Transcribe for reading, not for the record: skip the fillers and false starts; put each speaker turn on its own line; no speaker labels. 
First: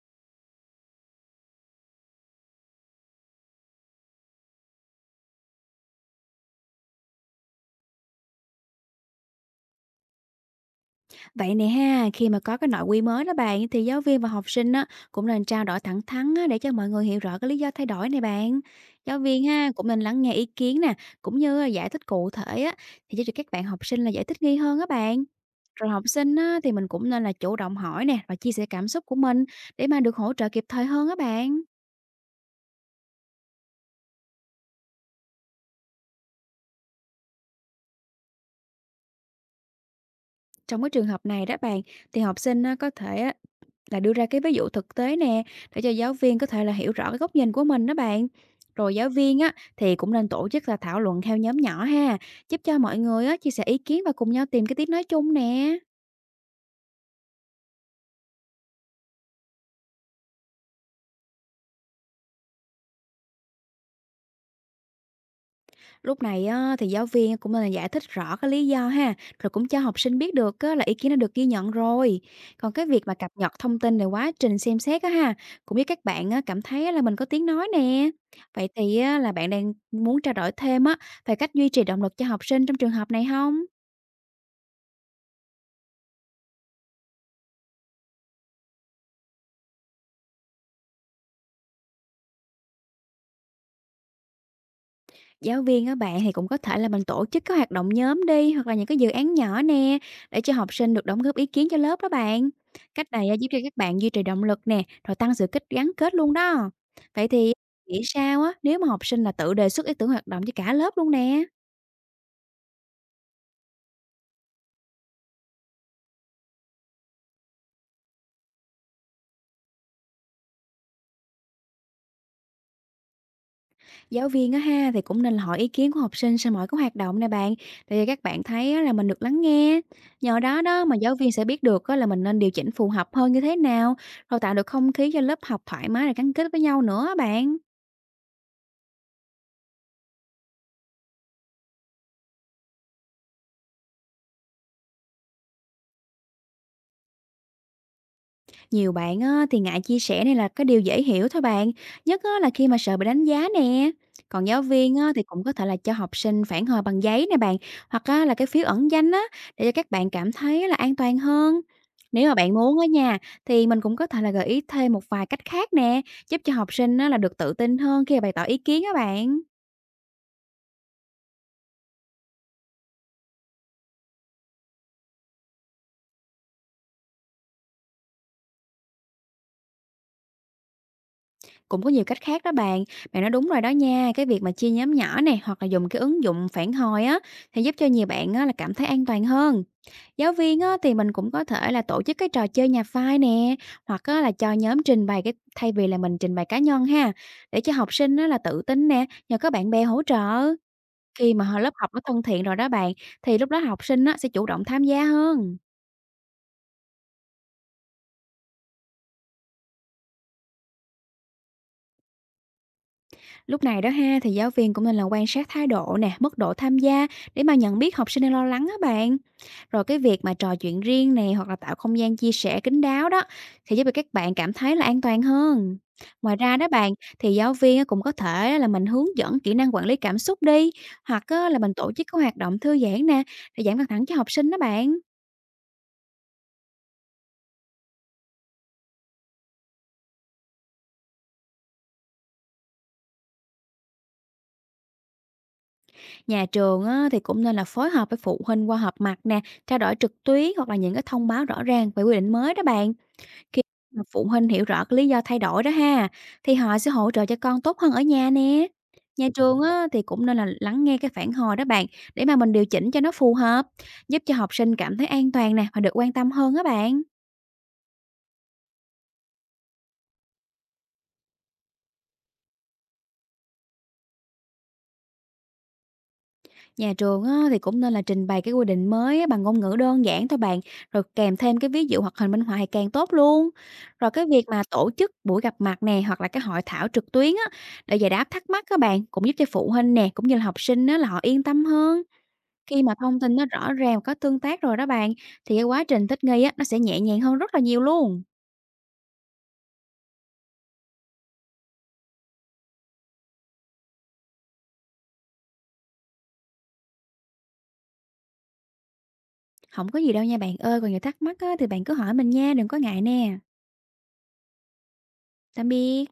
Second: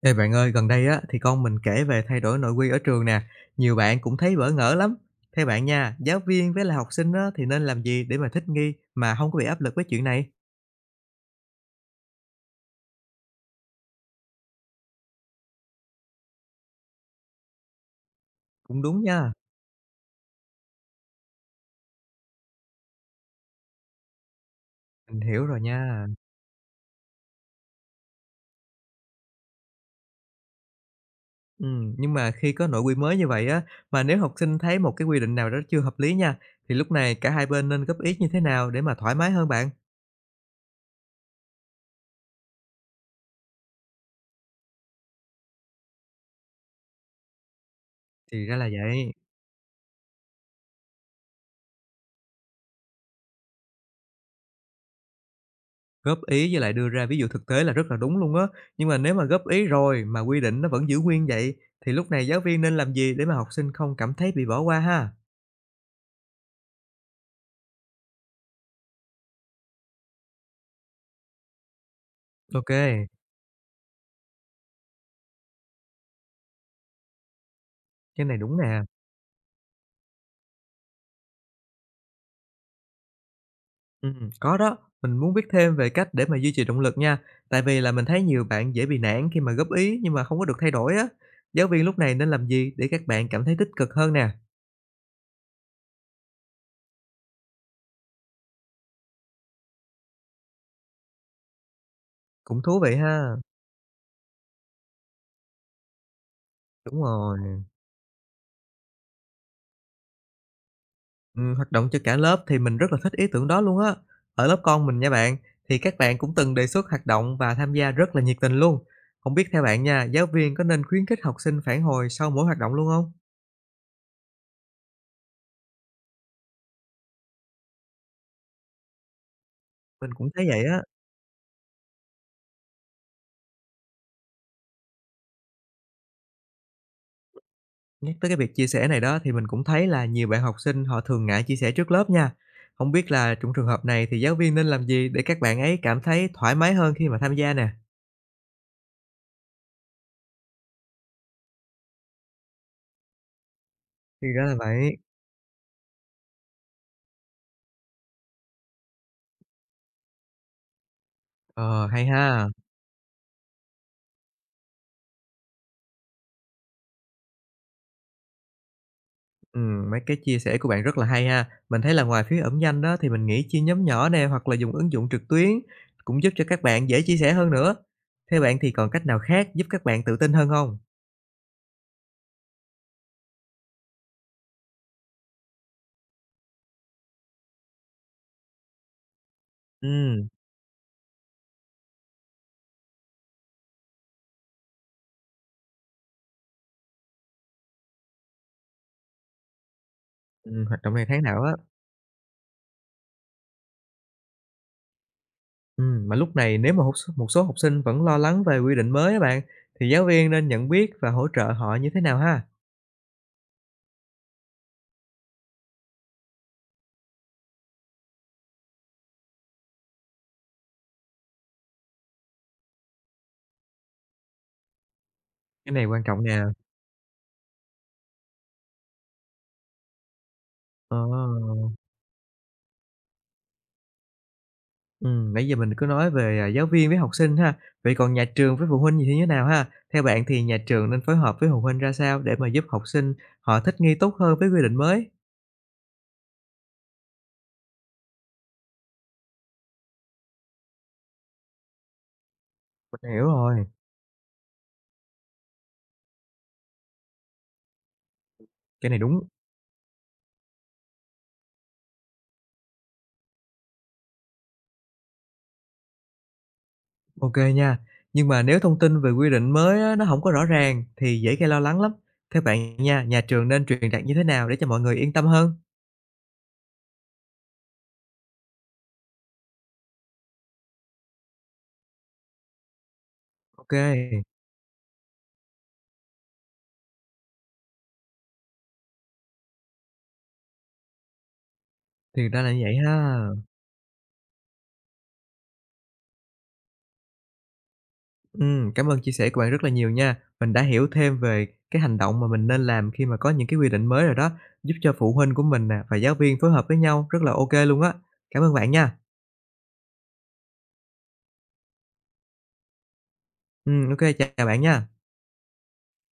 Ê bạn ơi, gần đây á thì con mình kể về thay đổi nội quy ở trường nè, nhiều bạn cũng thấy bỡ ngỡ lắm. Theo bạn nha, giáo viên với lại học sinh á thì nên làm gì để mà thích nghi mà không có bị áp lực với chuyện này?
Vậy nè ha, khi mà có cái nội quy mới đó bạn thì giáo viên và học sinh á, cũng nên trao đổi thẳng thắn á, để cho mọi người hiểu rõ cái lý do thay đổi này bạn.
Cũng đúng
Giáo
nha,
viên ha cũng nên lắng nghe ý kiến nè, cũng như là giải thích cụ thể á, thì giúp cho các bạn học sinh là dễ thích nghi hơn á
mình
bạn.
hiểu rồi
Rồi học
nha.
sinh á, thì mình cũng nên là chủ động hỏi nè và chia sẻ cảm xúc của mình để mà được hỗ trợ kịp thời hơn á bạn.
Ừ, nhưng mà khi có nội quy mới như vậy á, mà nếu học sinh thấy một cái quy định nào đó chưa hợp lý nha, thì lúc này cả hai bên nên góp ý như thế nào để mà thoải mái hơn bạn?
Trong cái trường hợp này đó bạn, thì học sinh á, có thể á, là đưa ra cái ví dụ thực tế nè, để cho giáo viên có thể là hiểu rõ cái góc nhìn của mình đó bạn.
Thì ra là
Rồi giáo
vậy.
viên á, thì cũng nên tổ chức là thảo luận theo nhóm nhỏ ha, giúp cho mọi người á, chia sẻ ý kiến và cùng nhau tìm cái tiếng nói chung nè.
Góp ý với lại đưa ra ví dụ thực tế là rất là đúng luôn á. Nhưng mà nếu mà góp ý rồi mà quy định nó vẫn giữ nguyên vậy, thì lúc này giáo viên nên làm gì để mà học sinh không cảm thấy bị bỏ qua ha?
Lúc này á, thì giáo viên cũng nên là giải thích rõ cái lý do ha, rồi cũng cho học sinh biết được á, là ý kiến đã được ghi nhận rồi. Còn cái việc
OK,
mà cập nhật thông tin về quá trình xem xét á ha, cũng như các bạn á, cảm thấy á, là mình có tiếng nói nè.
cái này đúng
Vậy
nè.
thì á, là bạn đang muốn trao đổi thêm á về cách duy trì động lực cho học sinh trong trường hợp này không?
Có đó, mình muốn biết thêm về cách để mà duy trì động lực nha. Tại vì là mình thấy nhiều bạn dễ bị nản khi mà góp ý nhưng mà không có được thay đổi á. Giáo viên lúc này nên làm gì để các bạn cảm thấy tích cực hơn nè?
Giáo viên á bạn thì cũng có thể là mình tổ chức các hoạt động nhóm đi, hoặc là những cái dự án nhỏ nè, để cho học sinh được đóng góp ý kiến cho lớp đó bạn.
Cũng thú vị
Cách này á,
ha.
giúp cho các bạn duy trì động lực nè, rồi tăng sự kết gắn kết luôn đó.
Đúng
Vậy thì
rồi.
nghĩ sao á, nếu mà học sinh là tự đề xuất ý tưởng hoạt động cho cả lớp luôn nè.
Hoạt động cho cả lớp thì mình rất là thích ý tưởng đó luôn á. Ở lớp con mình nha bạn, thì các bạn cũng từng đề xuất hoạt động và tham gia rất là nhiệt tình luôn. Không biết theo bạn nha, giáo viên có nên khuyến khích học sinh phản hồi sau mỗi hoạt động luôn không?
Giáo viên á ha, thì cũng nên là hỏi ý kiến của học sinh sau mỗi cái hoạt động nè bạn, để cho các bạn thấy á, là mình được lắng nghe.
Mình cũng
Nhờ
thấy
đó
vậy á.
đó mà giáo viên sẽ biết được á, là mình nên điều chỉnh phù hợp hơn như thế nào, rồi tạo được không khí cho lớp học thoải mái và gắn kết với nhau nữa á bạn.
Nhắc tới cái việc chia sẻ này đó thì mình cũng thấy là nhiều bạn học sinh họ thường ngại chia sẻ trước lớp nha. Không biết là trong trường hợp này thì giáo viên nên làm gì để các bạn ấy cảm thấy thoải mái hơn khi mà tham gia nè.
Nhiều bạn á, thì ngại chia sẻ này là cái điều dễ hiểu thôi bạn, nhất á, là khi mà sợ bị đánh giá nè.
Thì ra
Còn
là
giáo
vậy.
viên á, thì cũng có thể là cho học sinh phản hồi bằng giấy nè bạn, hoặc á, là cái phiếu ẩn danh á, để cho các bạn cảm thấy là an toàn hơn.
Ờ, hay
Nếu mà
ha.
bạn muốn ở nhà, thì mình cũng có thể là gợi ý thêm một vài cách khác nè, giúp cho học sinh á, là được tự tin hơn khi mà bày tỏ ý kiến á bạn.
Mấy cái chia sẻ của bạn rất là hay ha. Mình thấy là ngoài phía ẩn danh đó thì mình nghĩ chia nhóm nhỏ nè, hoặc là dùng ứng dụng trực tuyến cũng giúp cho các bạn dễ chia sẻ hơn nữa. Theo bạn thì còn cách nào khác giúp các bạn tự tin hơn không?
Cũng có nhiều cách khác đó bạn, bạn nói đúng rồi đó nha, cái việc mà chia nhóm nhỏ này hoặc là dùng cái ứng dụng phản hồi á, thì giúp cho nhiều bạn á, là cảm thấy an toàn hơn.
Ừm,
Giáo viên á, thì mình cũng có thể là tổ chức cái trò chơi nhà phai nè, hoặc á, là cho nhóm trình bày cái thay vì là mình trình bày cá nhân ha, để cho học sinh á, là tự tin nè, nhờ có bạn bè hỗ trợ.
ừm, hoạt động này tháng
Khi
nào
mà
á.
lớp học nó thân thiện rồi đó bạn, thì lúc đó học sinh á, sẽ chủ động tham gia hơn.
Mà lúc này nếu mà một số học sinh vẫn lo lắng về quy định mới á bạn, thì giáo viên nên nhận biết và hỗ trợ họ như thế nào ha?
Lúc này đó ha, thì giáo viên cũng nên là quan sát thái độ nè, mức độ tham gia để mà nhận biết học sinh đang lo lắng á bạn. Rồi cái việc mà trò chuyện riêng này hoặc là tạo không gian chia sẻ kín đáo đó, thì giúp cho các bạn cảm thấy là an toàn
Cái
hơn.
này quan trọng nè.
Ngoài ra đó bạn, thì giáo viên á cũng có thể là mình hướng dẫn kỹ năng quản lý cảm xúc đi,
Ờ.
hoặc á là mình tổ chức các hoạt động thư giãn nè để giảm căng thẳng cho học sinh đó bạn.
Nãy giờ mình cứ nói về, à, giáo viên với học sinh ha, vậy còn nhà trường với phụ huynh như thế nào ha? Theo bạn thì nhà trường nên phối hợp với phụ huynh ra sao để mà giúp học sinh họ thích nghi tốt hơn với quy định mới?
Nhà trường á, thì cũng nên là phối hợp với phụ huynh qua họp mặt nè, trao đổi trực tuyến hoặc là những cái thông báo rõ ràng về quy định mới đó bạn.
Mình hiểu
Khi
rồi,
mà phụ huynh hiểu rõ cái lý do thay đổi đó ha, thì họ sẽ hỗ trợ cho con tốt hơn ở nhà nè.
cái này đúng,
Nhà trường á, thì cũng nên là lắng nghe cái phản hồi đó bạn, để mà mình điều chỉnh cho nó phù hợp, giúp cho học sinh cảm thấy an toàn nè và được quan tâm hơn á bạn.
OK nha. Nhưng mà nếu thông tin về quy định mới á, nó không có rõ ràng thì dễ gây lo lắng lắm. Theo bạn nha, nhà trường nên truyền đạt như thế nào để cho mọi người yên tâm hơn?
Nhà trường á, thì cũng nên là trình bày cái quy định mới á, bằng ngôn ngữ đơn giản thôi bạn, rồi kèm thêm cái ví dụ hoặc hình minh họa thì càng tốt luôn.
OK,
Rồi
kê,
cái việc mà tổ chức buổi gặp mặt nè hoặc là cái hội thảo trực tuyến á, để giải đáp thắc mắc các bạn cũng giúp cho phụ huynh nè cũng như là học sinh á, là họ yên tâm hơn.
thì ra là như vậy
Khi
ha.
mà thông tin nó rõ ràng, có tương tác rồi đó bạn, thì cái quá trình thích nghi á, nó sẽ nhẹ nhàng hơn rất là nhiều luôn.
Cảm ơn chia sẻ của bạn rất là nhiều nha. Mình đã hiểu thêm về cái hành động mà mình nên làm khi mà có những cái quy định mới rồi đó, giúp cho phụ huynh của mình nè và giáo viên phối hợp với nhau rất là ok luôn á. Cảm ơn bạn nha.
Không có gì đâu nha bạn ơi, còn nhiều thắc mắc á, thì bạn cứ hỏi mình nha, đừng có ngại nè.
Ô chào bạn nha.
Tạm biệt.